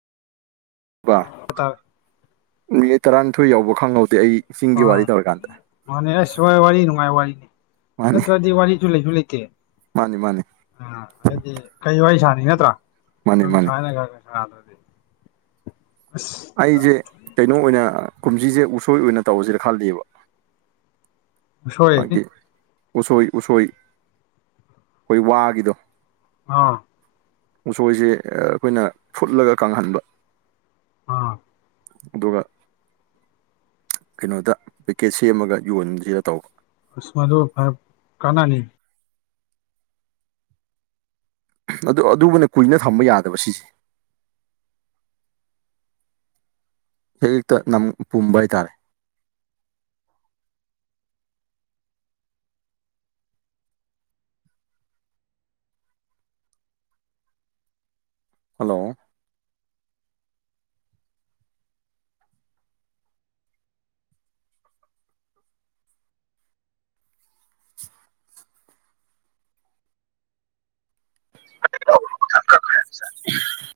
ꯍꯥꯏꯇꯥꯔꯦ ꯃꯨꯅꯤꯠ ꯇꯔꯥꯅꯤꯊꯣꯏ ꯌꯥꯎꯕ ꯈꯪꯍꯧꯗꯦ ꯑꯩ ꯑ ꯆꯤꯡꯒꯤ ꯋꯥꯔꯤ ꯇꯧꯔꯀꯥꯟꯗ ꯃꯥꯅꯦ ꯑꯁ ꯋꯥꯔꯤ ꯅꯨꯡꯉꯥꯏ ꯋꯥꯔꯤꯅꯤ ꯃꯥꯅꯤ ꯅꯠꯇ꯭ꯔꯗꯤ ꯋꯥꯔꯤꯁꯨ ꯂꯩꯁꯨ ꯂꯩꯇꯦ ꯃꯥꯅꯤ ꯃꯥꯅꯤ ꯑ ꯍꯥꯏꯗꯤ ꯀꯩ ꯋꯥꯔꯤ ꯁꯥꯅꯤ ꯅꯠꯇ꯭ꯔꯣ ꯃꯥꯅꯤ ꯑꯗꯨꯝ ꯃꯥꯅꯤ ꯁꯅ ꯗꯔꯗꯤ ꯑꯁ ꯑꯩꯁꯦ ꯀꯩꯅꯣ ꯑꯣꯏꯅ ꯀꯨꯝꯖꯤꯁꯦ ꯎꯁꯣꯏ ꯑꯣꯏꯅ ꯇꯧꯁꯤꯔ ꯈꯜꯂꯦꯕ ꯁꯣꯏꯔꯅꯤ ꯍꯥꯢꯗꯤ ꯎꯁꯣꯏ ꯎꯁꯣꯏ ꯑꯩꯈꯣꯏ ꯋꯥꯒꯤꯗꯣ ꯑ ꯎꯁꯣꯏꯁꯦ ꯑꯩꯈꯣꯏꯅ ꯐꯨꯠꯂꯒ ꯀꯪꯍꯟꯕ ꯑꯝ ꯑꯗꯨꯒ ꯀꯩꯅꯣꯗ ꯄꯦꯛꯀꯦꯠ ꯁꯦꯝꯃꯒ ꯌꯣꯟꯁꯤꯔ ꯇꯧꯕ ꯎꯝ ꯃꯗꯨ ꯈꯔ ꯀꯅꯥꯅꯤ ꯑꯗꯨ ꯑꯗꯨꯕꯨꯅ ꯀꯨꯏꯅ ꯊꯝꯕ ꯌꯥꯗꯕ ꯁꯤꯁꯦ ꯍꯦꯛ ꯍꯦꯛꯇ ꯅꯝ ꯄꯨꯝꯕ ꯍꯥꯏꯇꯥꯔꯦ ꯍꯜꯂꯣ [unintelligible]